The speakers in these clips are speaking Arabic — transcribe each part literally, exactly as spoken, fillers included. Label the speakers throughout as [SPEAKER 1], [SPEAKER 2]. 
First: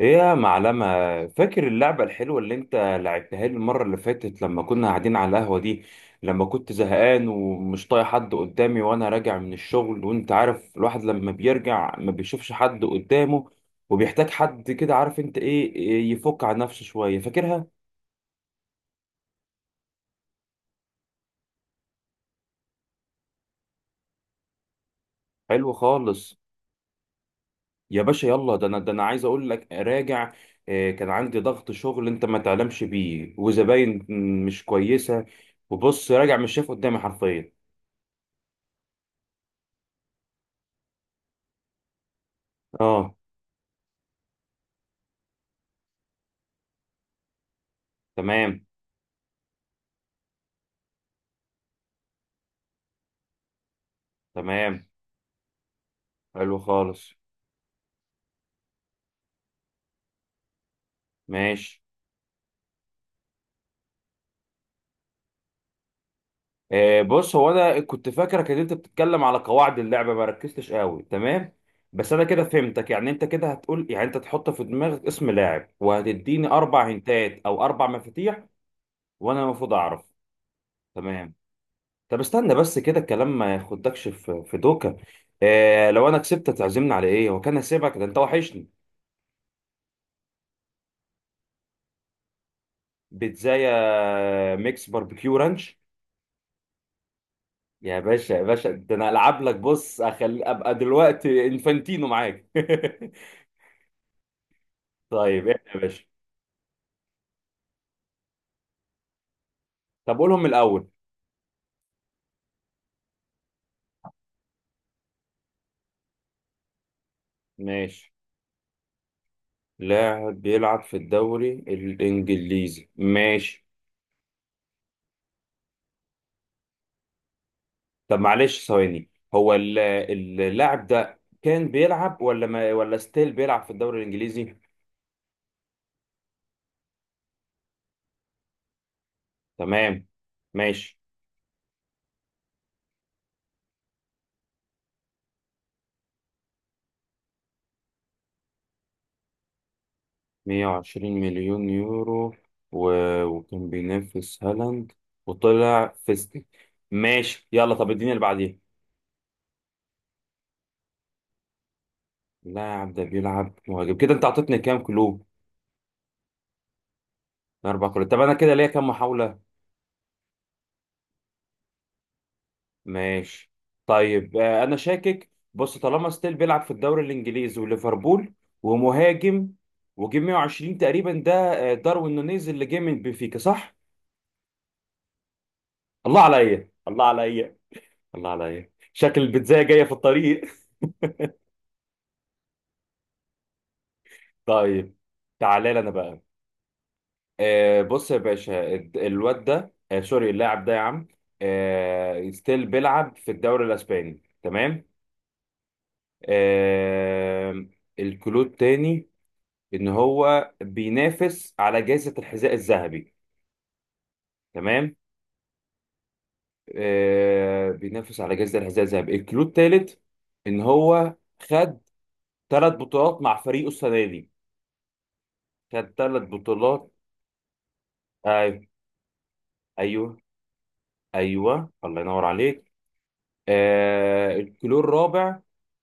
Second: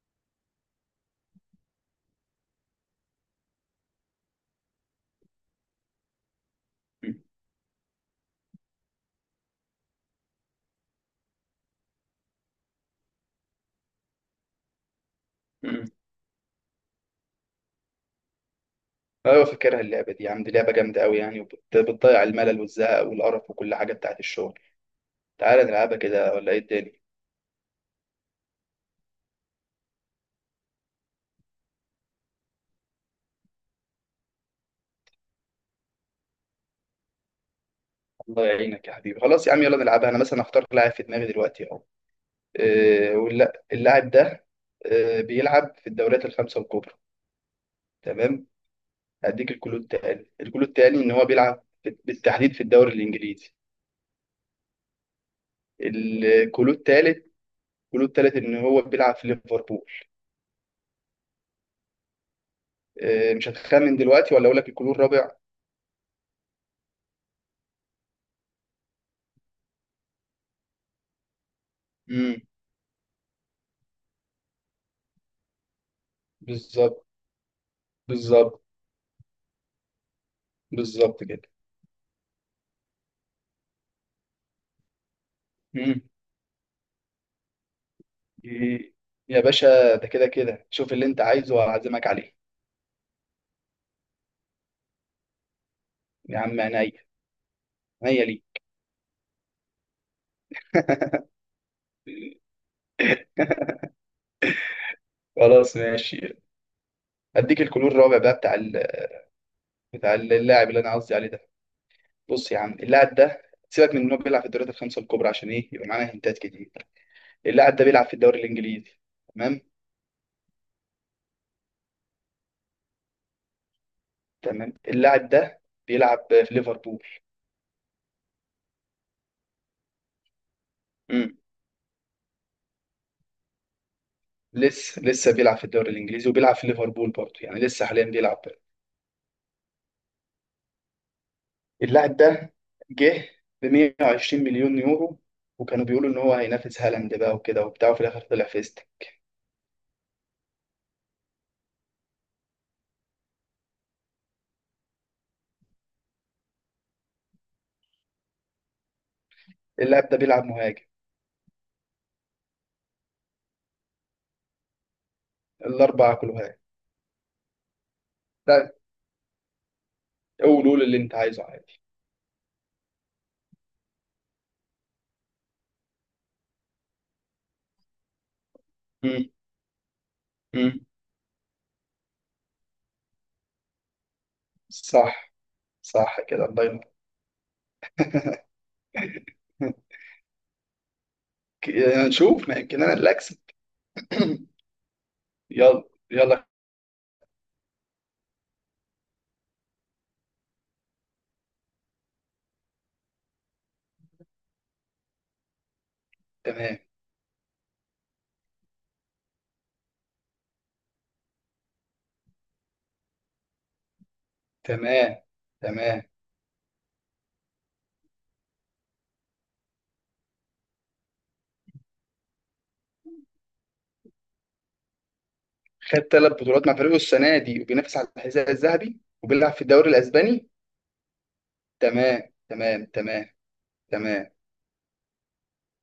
[SPEAKER 1] ايه يا معلمة؟ فاكر اللعبة الحلوة اللي انت لعبتها لي المرة اللي فاتت لما كنا قاعدين على القهوة دي؟ لما كنت
[SPEAKER 2] مم.
[SPEAKER 1] زهقان ومش طايق حد قدامي وانا راجع من الشغل، وانت عارف الواحد لما بيرجع ما بيشوفش حد قدامه وبيحتاج حد كده، عارف انت ايه
[SPEAKER 2] مم.
[SPEAKER 1] إيه يفك عن نفسه شوية؟ فاكرها؟
[SPEAKER 2] ايوه فاكرها اللعبه دي، عندي لعبه جامده قوي يعني، وبتضيع الملل والزهق والقرف وكل حاجه بتاعت الشغل. تعالى
[SPEAKER 1] حلو
[SPEAKER 2] نلعبها كده
[SPEAKER 1] خالص.
[SPEAKER 2] ولا ايه الدنيا؟
[SPEAKER 1] يا باشا يلا، ده انا ده انا عايز اقول لك، راجع، إيه، كان عندي ضغط شغل انت ما تعلمش بيه، وزباين مش كويسة، وبص راجع مش شايف قدامي حرفيا.
[SPEAKER 2] الله يعينك يا حبيبي، خلاص يا عم يلا نلعبها. انا مثلا هختار لاعب في دماغي دلوقتي اهو.
[SPEAKER 1] اه
[SPEAKER 2] إيه واللا- اللاعب ده، إيه بيلعب في الدوريات الخمسه الكبرى؟ تمام.
[SPEAKER 1] تمام.
[SPEAKER 2] هديك الكلود التاني، الكلود التاني ان هو بيلعب في- بالتحديد في الدوري الانجليزي.
[SPEAKER 1] تمام. حلو
[SPEAKER 2] الكلود
[SPEAKER 1] خالص.
[SPEAKER 2] التالت، الكلود التالت ان هو بيلعب في ليفربول.
[SPEAKER 1] ماشي.
[SPEAKER 2] إيه مش هتخمن دلوقتي ولا اقول لك الكلود الرابع؟
[SPEAKER 1] آه بص، هو انا كنت فاكرك ان انت بتتكلم على قواعد اللعبه، ما ركزتش قوي، تمام. بس انا
[SPEAKER 2] امم
[SPEAKER 1] كده فهمتك، يعني انت كده هتقول، يعني انت تحط في دماغك اسم لاعب وهتديني اربع
[SPEAKER 2] بالظبط.
[SPEAKER 1] هنتات او اربع مفاتيح
[SPEAKER 2] بالظبط.
[SPEAKER 1] وانا المفروض اعرف.
[SPEAKER 2] بالظبط
[SPEAKER 1] تمام.
[SPEAKER 2] كده.
[SPEAKER 1] طب استنى بس كده الكلام ما ياخدكش في في دوكا. آه
[SPEAKER 2] مم.
[SPEAKER 1] لو انا كسبت تعزمني على ايه؟ وكان هسيبك، ده انت وحشني.
[SPEAKER 2] إيه. يا باشا، ده كده كده شوف اللي انت عايزه وهعزمك عليه.
[SPEAKER 1] بيتزايا ميكس باربيكيو رانش.
[SPEAKER 2] يا عم عينيا.
[SPEAKER 1] يا
[SPEAKER 2] عينيا
[SPEAKER 1] باشا
[SPEAKER 2] ليه؟
[SPEAKER 1] يا باشا، ده انا العب لك، بص أخلي ابقى دلوقتي انفانتينو معاك. طيب احنا
[SPEAKER 2] خلاص
[SPEAKER 1] يا باشا.
[SPEAKER 2] ماشي. اديك الكلور الرابع بقى، بتاع ال... بتاع
[SPEAKER 1] طب قولهم من
[SPEAKER 2] اللاعب اللي
[SPEAKER 1] الاول.
[SPEAKER 2] انا قصدي عليه ده. بص يا عم، اللاعب ده سيبك من انه بيلعب في الدوريات الخمسه الكبرى عشان ايه يبقى معانا هنتات كتير. اللاعب ده بيلعب
[SPEAKER 1] ماشي،
[SPEAKER 2] في الدوري الانجليزي. تمام.
[SPEAKER 1] لاعب بيلعب في الدوري الانجليزي، ماشي.
[SPEAKER 2] تمام، اللاعب ده بيلعب في ليفربول.
[SPEAKER 1] طب معلش ثواني، هو ال- اللاعب ده
[SPEAKER 2] امم،
[SPEAKER 1] كان بيلعب، ولا ما ولا ستيل بيلعب في الدوري الانجليزي؟
[SPEAKER 2] لسه لسه بيلعب في الدوري الانجليزي وبيلعب في ليفربول برضه، يعني لسه حاليا بيلعب.
[SPEAKER 1] تمام. ماشي.
[SPEAKER 2] اللاعب ده جه ب مائة وعشرين مليون يورو مليون يورو، وكانوا بيقولوا ان هو هينافس هالاند بقى وكده وبتاع، وفي الاخر طلع فيست.
[SPEAKER 1] مية وعشرين مليون يورو و... وكان بينافس هالاند وطلع فيستك. ماشي يلا، طب اديني اللي بعديه.
[SPEAKER 2] اللاعب ده بيلعب مهاجم.
[SPEAKER 1] لا يا عم، ده بيلعب مهاجم كده؟ انت عطيتني كام كلو؟
[SPEAKER 2] الاربعه كلها.
[SPEAKER 1] اربع كلو؟ طب انا كده ليا
[SPEAKER 2] لا،
[SPEAKER 1] كام محاوله؟
[SPEAKER 2] قول قول اللي انت عايزه عادي.
[SPEAKER 1] ماشي. طيب آه، انا شاكك، بص طالما ستيل بيلعب في الدوري الانجليزي وليفربول،
[SPEAKER 2] مم.
[SPEAKER 1] ومهاجم، وجه مية وعشرين
[SPEAKER 2] مم.
[SPEAKER 1] تقريبا ده، آه، داروين نونيز اللي جه من بنفيكا، صح؟
[SPEAKER 2] صح.
[SPEAKER 1] الله
[SPEAKER 2] صح كده، الله
[SPEAKER 1] عليا،
[SPEAKER 2] ينور.
[SPEAKER 1] الله عليا، الله عليا، شكل البيتزايه جايه في الطريق.
[SPEAKER 2] ك- يعني نشوف ما يمكن انا اللي اكسب.
[SPEAKER 1] طيب، تعالى لي
[SPEAKER 2] يلا.
[SPEAKER 1] انا بقى.
[SPEAKER 2] يلا.
[SPEAKER 1] آه، بص يا باشا، الد- الواد ده، آه، سوري، اللاعب ده يا عم، آه، ستيل بيلعب في الدوري الاسباني، تمام.
[SPEAKER 2] تمام.
[SPEAKER 1] آم، الكلود تاني، ان هو بينافس على جائزة الحذاء الذهبي، تمام.
[SPEAKER 2] تمام. تمام.
[SPEAKER 1] آه، بينافس على جائزة الحذاء الذهبي. الكلود تالت، ان هو خد ثلاث بطولات مع فريقه السنة دي، خد
[SPEAKER 2] خد
[SPEAKER 1] ثلاث
[SPEAKER 2] ثلاث بطولات مع
[SPEAKER 1] بطولات.
[SPEAKER 2] فريقه السنه دي، وبينافس على الحذاء
[SPEAKER 1] ايوه،
[SPEAKER 2] الذهبي، وبيلعب في الدوري
[SPEAKER 1] ايوه،
[SPEAKER 2] الاسباني.
[SPEAKER 1] ايوه، الله
[SPEAKER 2] تمام.
[SPEAKER 1] ينور عليك.
[SPEAKER 2] تمام. تمام. تمام.
[SPEAKER 1] آه، الكلور الرابع،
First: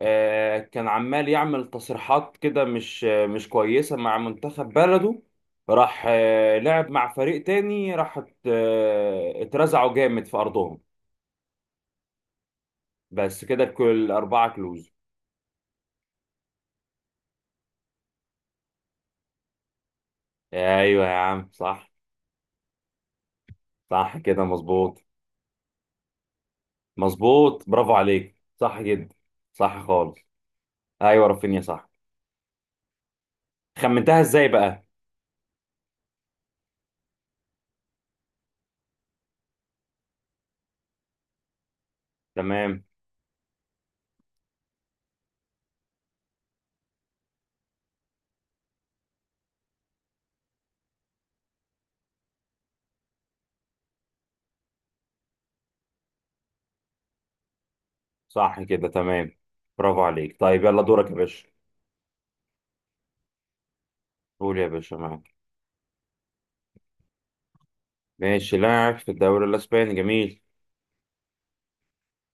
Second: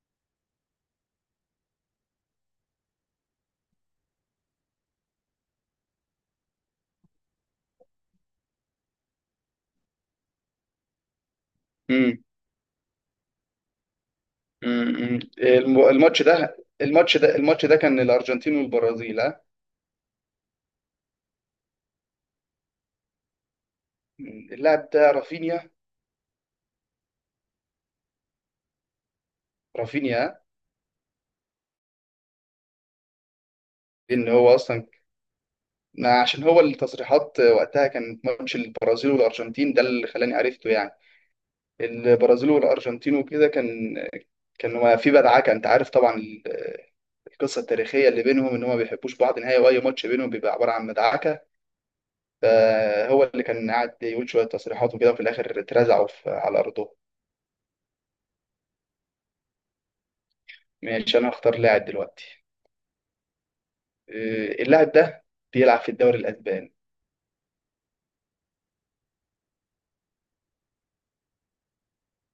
[SPEAKER 1] آه، كان عمال يعمل تصريحات كده مش مش كويسة مع منتخب بلده، راح آه، لعب مع فريق تاني، راح ات- آه، اترزعوا جامد في أرضهم.
[SPEAKER 2] مم.
[SPEAKER 1] بس كده، كل أربعة كلوز.
[SPEAKER 2] مم. الم- الماتش ده الماتش ده الماتش ده كان الارجنتين والبرازيل، ها؟
[SPEAKER 1] أيوة يا عم، صح، صح كده،
[SPEAKER 2] مم. اللاعب
[SPEAKER 1] مظبوط.
[SPEAKER 2] ده رافينيا.
[SPEAKER 1] مظبوط، برافو عليك، صح جدا، صح خالص.
[SPEAKER 2] رافينيا،
[SPEAKER 1] أيوة رافينيا، صح. خمنتها
[SPEAKER 2] ان
[SPEAKER 1] إزاي
[SPEAKER 2] هو
[SPEAKER 1] بقى؟
[SPEAKER 2] اصلا ما، عشان هو التصريحات وقتها كانت ماتش البرازيل والارجنتين ده اللي خلاني عرفته يعني. البرازيل
[SPEAKER 1] تمام،
[SPEAKER 2] والارجنتين وكده، كان، كان ما في بدعكه، انت عارف طبعا ال- القصه التاريخيه اللي بينهم، ان هم ما بيحبوش بعض نهائي، واي ماتش بينهم بيبقى عباره عن مدعكه. فهو اللي كان قاعد يقول شويه تصريحات وكده، وفي الاخر اترزعوا في- على ارضهم.
[SPEAKER 1] صح كده، تمام. برافو عليك. طيب يلا، دورك يا
[SPEAKER 2] ماشي، انا
[SPEAKER 1] باشا.
[SPEAKER 2] هختار لاعب دلوقتي.
[SPEAKER 1] قول
[SPEAKER 2] آه،
[SPEAKER 1] يا
[SPEAKER 2] اللاعب
[SPEAKER 1] باشا،
[SPEAKER 2] ده
[SPEAKER 1] معاك.
[SPEAKER 2] بيلعب في الدوري الاسباني.
[SPEAKER 1] ماشي، لاعب في الدوري الاسباني، جميل.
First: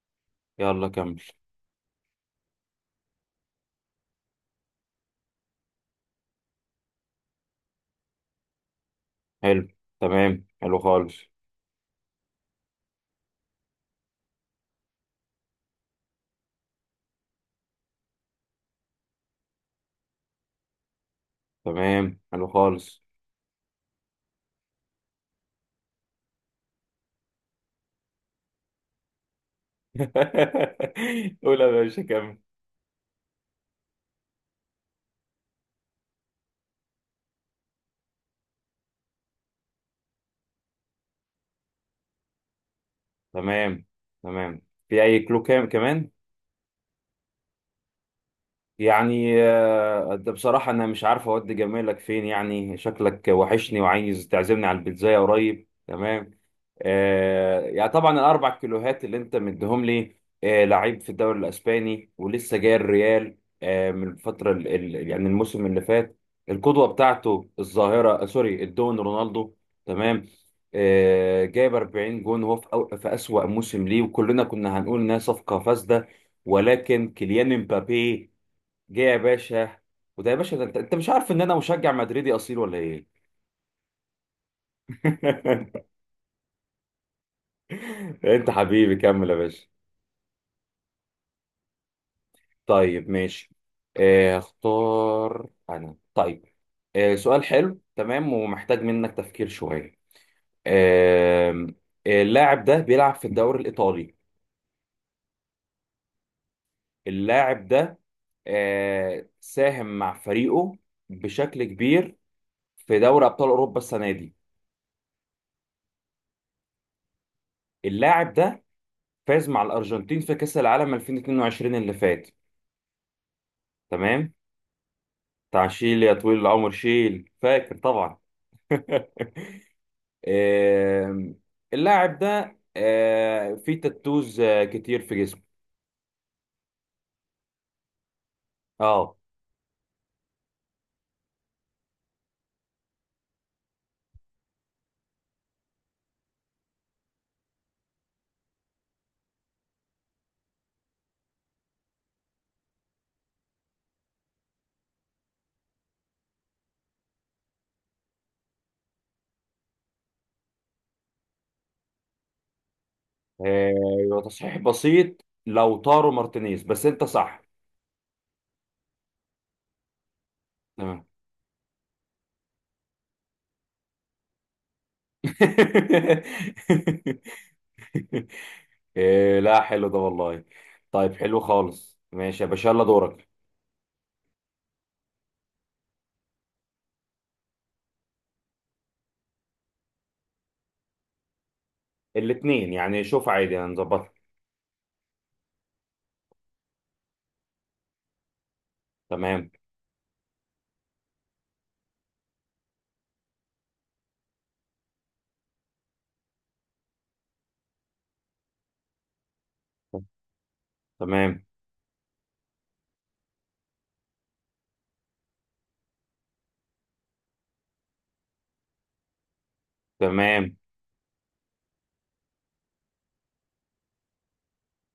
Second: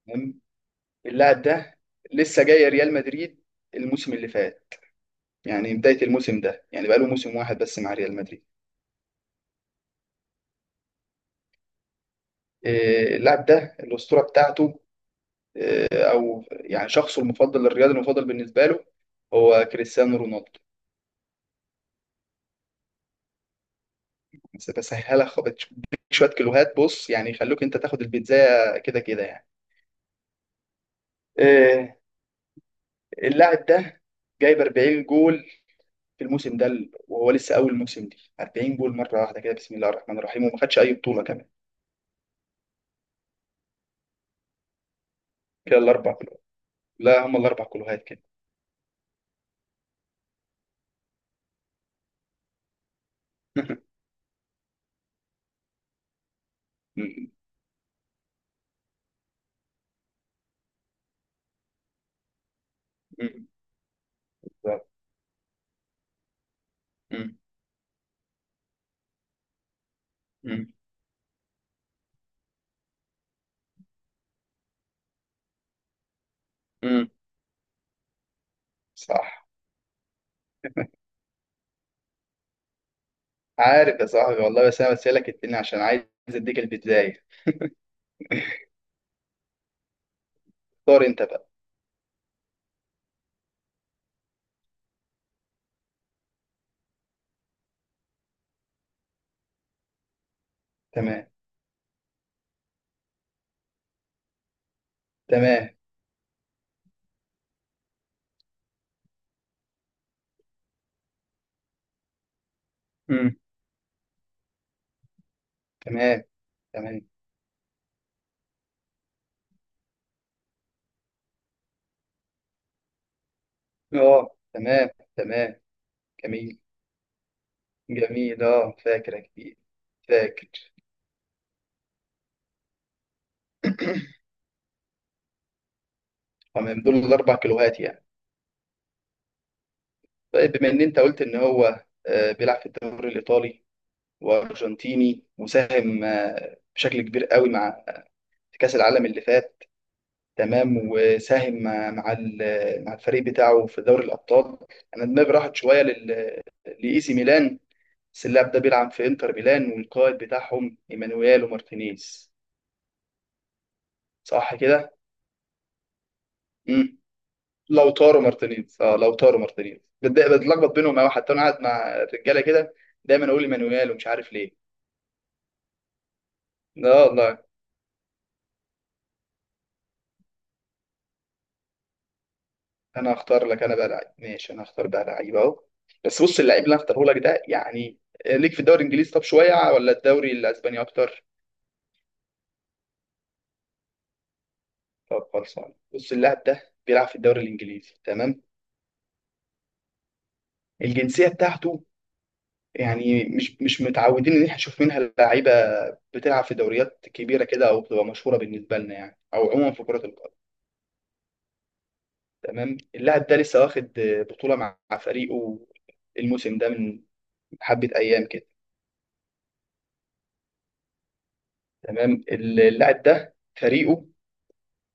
[SPEAKER 2] تمام.
[SPEAKER 1] يلا كمل.
[SPEAKER 2] اللاعب ده لسه جاي ريال مدريد الموسم اللي فات، يعني بدايه الموسم ده، يعني بقاله موسم واحد بس مع ريال مدريد.
[SPEAKER 1] حلو، تمام، حلو خالص.
[SPEAKER 2] آه، اللاعب ده الاسطوره بتاعته، آه، او يعني شخصه المفضل، الرياضي المفضل بالنسبه له، هو كريستيانو رونالدو.
[SPEAKER 1] تمام، حلو خالص.
[SPEAKER 2] بس بسهلها، خ- بديك شويه كيلوهات بص، يعني يخلوك انت تاخد البيتزا كده كده يعني.
[SPEAKER 1] قول يا
[SPEAKER 2] آه،
[SPEAKER 1] باشا، كمل.
[SPEAKER 2] اللاعب ده جايب 40 جول في الموسم ده، ال- وهو لسه اول موسم دي، 40 جول مره واحده كده، بسم الله الرحمن الرحيم، وما خدش اي بطوله كمان.
[SPEAKER 1] تمام، تمام. في اي كلو كام
[SPEAKER 2] كده
[SPEAKER 1] كمان؟
[SPEAKER 2] الاربع كلوهات. لا، هم الاربع كلوهات كده.
[SPEAKER 1] يعني آه، ده بصراحة أنا مش عارف أودي جمالك فين، يعني شكلك وحشني وعايز تعزمني على البيتزاية قريب، تمام.
[SPEAKER 2] أمم،
[SPEAKER 1] آه يعني طبعا الأربع كيلوهات اللي أنت مديهم لي، آه لعيب في الدوري الأسباني، ولسه جاي الريال
[SPEAKER 2] أمم
[SPEAKER 1] آه من الفترة، ال
[SPEAKER 2] بالظبط.
[SPEAKER 1] ال يعني الموسم اللي فات، القدوة
[SPEAKER 2] أمم،
[SPEAKER 1] بتاعته الظاهرة، آه سوري، الدون رونالدو، تمام،
[SPEAKER 2] أمم،
[SPEAKER 1] آه جايب أربعين جون، وهو في, أو- في أسوأ موسم ليه، وكلنا كنا هنقول إنها صفقة فاسدة،
[SPEAKER 2] أمم.
[SPEAKER 1] ولكن كيليان مبابي جه يا
[SPEAKER 2] صح.
[SPEAKER 1] باشا. وده يا باشا، ده انت انت مش عارف ان انا مشجع مدريدي اصيل ولا ايه؟
[SPEAKER 2] عارف يا صاحبي والله، بس انا بسالك الدنيا عشان عايز اديك البدايه.
[SPEAKER 1] انت حبيبي، كمل يا باشا.
[SPEAKER 2] اختار انت بقى.
[SPEAKER 1] طيب ماشي. آه، اختار انا طيب. آه، سؤال حلو، تمام، ومحتاج منك تفكير شوية.
[SPEAKER 2] تمام.
[SPEAKER 1] آم، آه، اللاعب ده بيلعب في الدوري الإيطالي.
[SPEAKER 2] تمام.
[SPEAKER 1] اللاعب ده آه، ساهم مع فريقه بشكل كبير في دوري
[SPEAKER 2] أمم،
[SPEAKER 1] أبطال أوروبا السنة دي.
[SPEAKER 2] تمام. تمام.
[SPEAKER 1] اللاعب ده فاز مع الأرجنتين في كأس العالم ألفين واتنين وعشرين اللي فات، تمام.
[SPEAKER 2] اه تمام. تمام.
[SPEAKER 1] بتاع شيل يا طويل
[SPEAKER 2] جميل.
[SPEAKER 1] العمر، شيل، فاكر طبعا.
[SPEAKER 2] جميل، اه فاكر يا كبير. فاكر.
[SPEAKER 1] آم، اللاعب ده آه، فيه تاتوز آه، كتير في جسمه.
[SPEAKER 2] تمام، دول الاربع كيلوهات يعني.
[SPEAKER 1] اه.
[SPEAKER 2] طيب، بما ان انت قلت ان هو آه، بيلعب في الدوري الايطالي، وارجنتيني، وساهم آه، بشكل كبير قوي مع، في كاس العالم اللي فات. تمام. وساهم مع مع ال- مع الفريق بتاعه في دوري الابطال. انا دماغي راحت شويه لل لاي سي ميلان، بس اللاعب ده بيلعب في انتر ميلان، والقائد بتاعهم ايمانويل ومارتينيز.
[SPEAKER 1] آه،
[SPEAKER 2] صح
[SPEAKER 1] تصحيح
[SPEAKER 2] كده؟
[SPEAKER 1] بسيط، لو طارو مارتينيز، بس
[SPEAKER 2] امم.
[SPEAKER 1] انت صح.
[SPEAKER 2] لو تارو مارتينيز، اه لو تارو مارتينيز بتضايق- بتلخبط بينهم
[SPEAKER 1] تمام.
[SPEAKER 2] أوي، حتى انا قاعد مع الرجاله كده دايما اقول ايمانويل ومش عارف ليه. لا والله.
[SPEAKER 1] آه، لا حلو ده والله. طيب حلو خالص، ماشي يا باشا، يلا
[SPEAKER 2] انا
[SPEAKER 1] دورك.
[SPEAKER 2] اختار لك انا بقى لعيب. ماشي، انا اختار بقى لعيب اهو. بس بص، اللعيب اللي انا اختاره لك ده يعني، ليك في الدوري الانجليزي طب شويه، ولا الدوري الاسباني اكتر؟
[SPEAKER 1] الاثنين يعني، شوف عادي هنظبطها.
[SPEAKER 2] طب خلصان، بص اللاعب ده بيلعب في الدوري الانجليزي. تمام.
[SPEAKER 1] تمام.
[SPEAKER 2] الجنسيه بتاعته يعني، مش مش متعودين ان احنا نشوف منها لعيبه بتلعب في دوريات كبيره كده، او بتبقى مشهوره بالنسبه لنا يعني، او عموما في كره القدم.
[SPEAKER 1] تمام.
[SPEAKER 2] تمام. اللاعب ده لسه واخد بطوله مع مع فريقه الموسم ده من حبه ايام كده.
[SPEAKER 1] تمام.
[SPEAKER 2] تمام. اللاعب ده فريقه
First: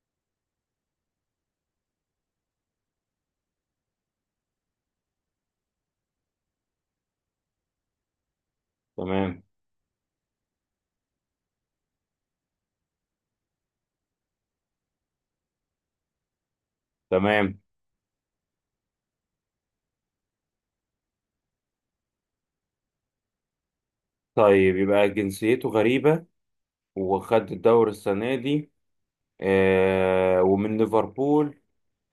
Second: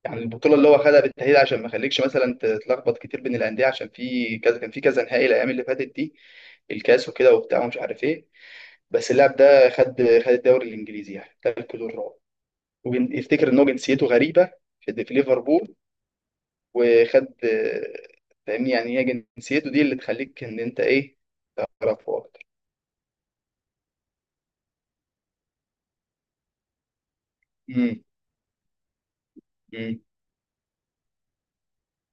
[SPEAKER 2] يعني، البطوله اللي هو خدها بالتاهيل، عشان ما يخليكش مثلا تتلخبط كتير بين الانديه، عشان في كذا كان، في كذا نهائي الايام اللي فاتت دي، الكاس وكده وبتاع ومش عارف ايه. بس اللاعب
[SPEAKER 1] تمام.
[SPEAKER 2] ده خد خد الدوري الانجليزي، يعني ده الكيلو الرابع. ويفتكر ان هو جنسيته غريبه، في في ليفربول وخد.
[SPEAKER 1] تمام.
[SPEAKER 2] فاهمني يعني، هي جنسيته دي اللي تخليك ان انت ايه، تعرفه اكتر.
[SPEAKER 1] طيب يبقى جنسيته غريبة، وخد الدوري
[SPEAKER 2] مم.
[SPEAKER 1] السنة دي،
[SPEAKER 2] مم.
[SPEAKER 1] آه ومن ليفربول.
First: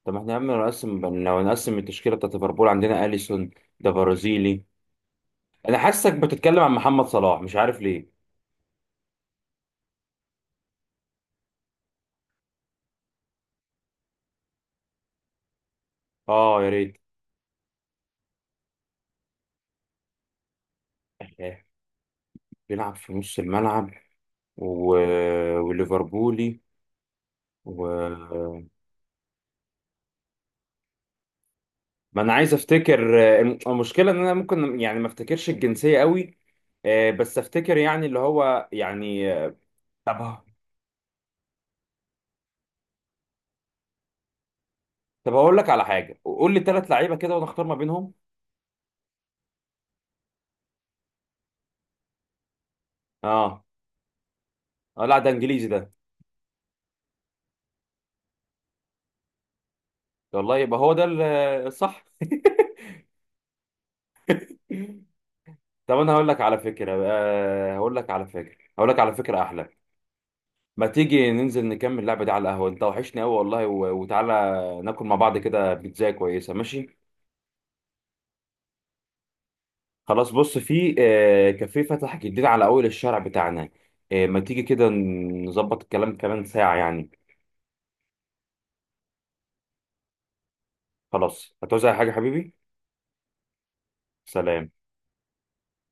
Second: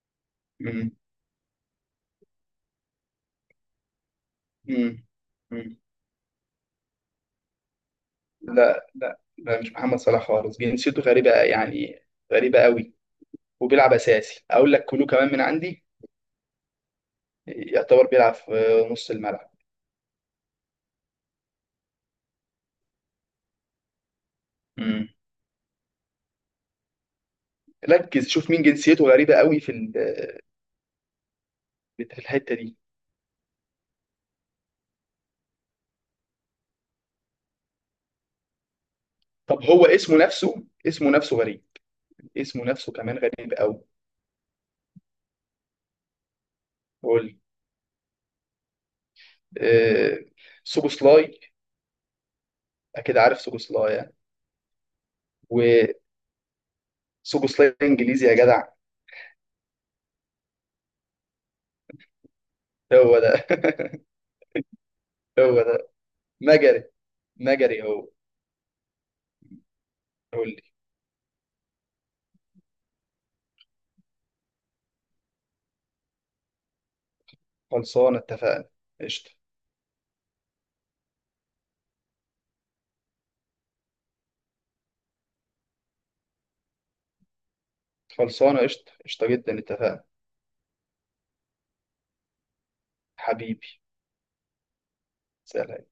[SPEAKER 1] طب احنا يا عم
[SPEAKER 2] مم.
[SPEAKER 1] نقسم، لو نقسم التشكيلة بتاعت ليفربول، عندنا أليسون، ده برازيلي.
[SPEAKER 2] مم. مم.
[SPEAKER 1] أنا حاسك بتتكلم عن محمد صلاح، مش عارف ليه.
[SPEAKER 2] لا لا لا، مش محمد صلاح خالص، جنسيته غريبه يعني، غريبه قوي. وبيلعب اساسي، اقول لك كلو كمان من عندي،
[SPEAKER 1] اه يا ريت.
[SPEAKER 2] يعتبر بيلعب في نص الملعب.
[SPEAKER 1] آه، بيلعب في نص الملعب و...
[SPEAKER 2] مم.
[SPEAKER 1] وليفربولي
[SPEAKER 2] ركز شوف
[SPEAKER 1] و...
[SPEAKER 2] مين جنسيته غريبه قوي في ال- في
[SPEAKER 1] ما أنا عايز
[SPEAKER 2] الحته دي.
[SPEAKER 1] أفتكر، آه، الم- المشكلة إن أنا ممكن يعني ما أفتكرش الجنسية قوي، آه، بس أفتكر، يعني اللي هو يعني آه،
[SPEAKER 2] طب هو اسمه
[SPEAKER 1] طب
[SPEAKER 2] نفسه اسمه نفسه غريب. اسمه نفسه كمان غريب قوي.
[SPEAKER 1] طب هقول لك على حاجه، قول لي ثلاث لعيبه كده
[SPEAKER 2] قول.
[SPEAKER 1] وانا اختار ما بينهم.
[SPEAKER 2] آه... سوبوسلاي، اكيد عارف
[SPEAKER 1] اه.
[SPEAKER 2] سوبوسلاي يعني.
[SPEAKER 1] اه، لا ده انجليزي ده.
[SPEAKER 2] وسوبوسلاي انجليزي يا جدع.
[SPEAKER 1] والله يبقى هو ده ال- الصح.
[SPEAKER 2] هو ده. هو ده.
[SPEAKER 1] طب انا هقول لك على
[SPEAKER 2] مجري.
[SPEAKER 1] فكره آه
[SPEAKER 2] مجري
[SPEAKER 1] هقول
[SPEAKER 2] هو.
[SPEAKER 1] لك على فكره هقول لك على فكره احلى،
[SPEAKER 2] قول لي.
[SPEAKER 1] ما تيجي ننزل نكمل اللعبه دي على القهوه؟ انت وحشني قوي والله، و- وتعالى ناكل مع بعض كده بيتزا كويسه، ماشي؟
[SPEAKER 2] خلصانه اتفقنا. قشطه.
[SPEAKER 1] خلاص، بص في آه كافيه فتح جديد على اول الشارع بتاعنا، آه ما تيجي كده نظبط الكلام كمان ساعه يعني.
[SPEAKER 2] خلصانه قشطه. قشطه جدا اتفقنا.
[SPEAKER 1] خلاص، هتعوز أي حاجه حبيبي؟
[SPEAKER 2] حبيبي.
[SPEAKER 1] سلام.
[SPEAKER 2] سلام.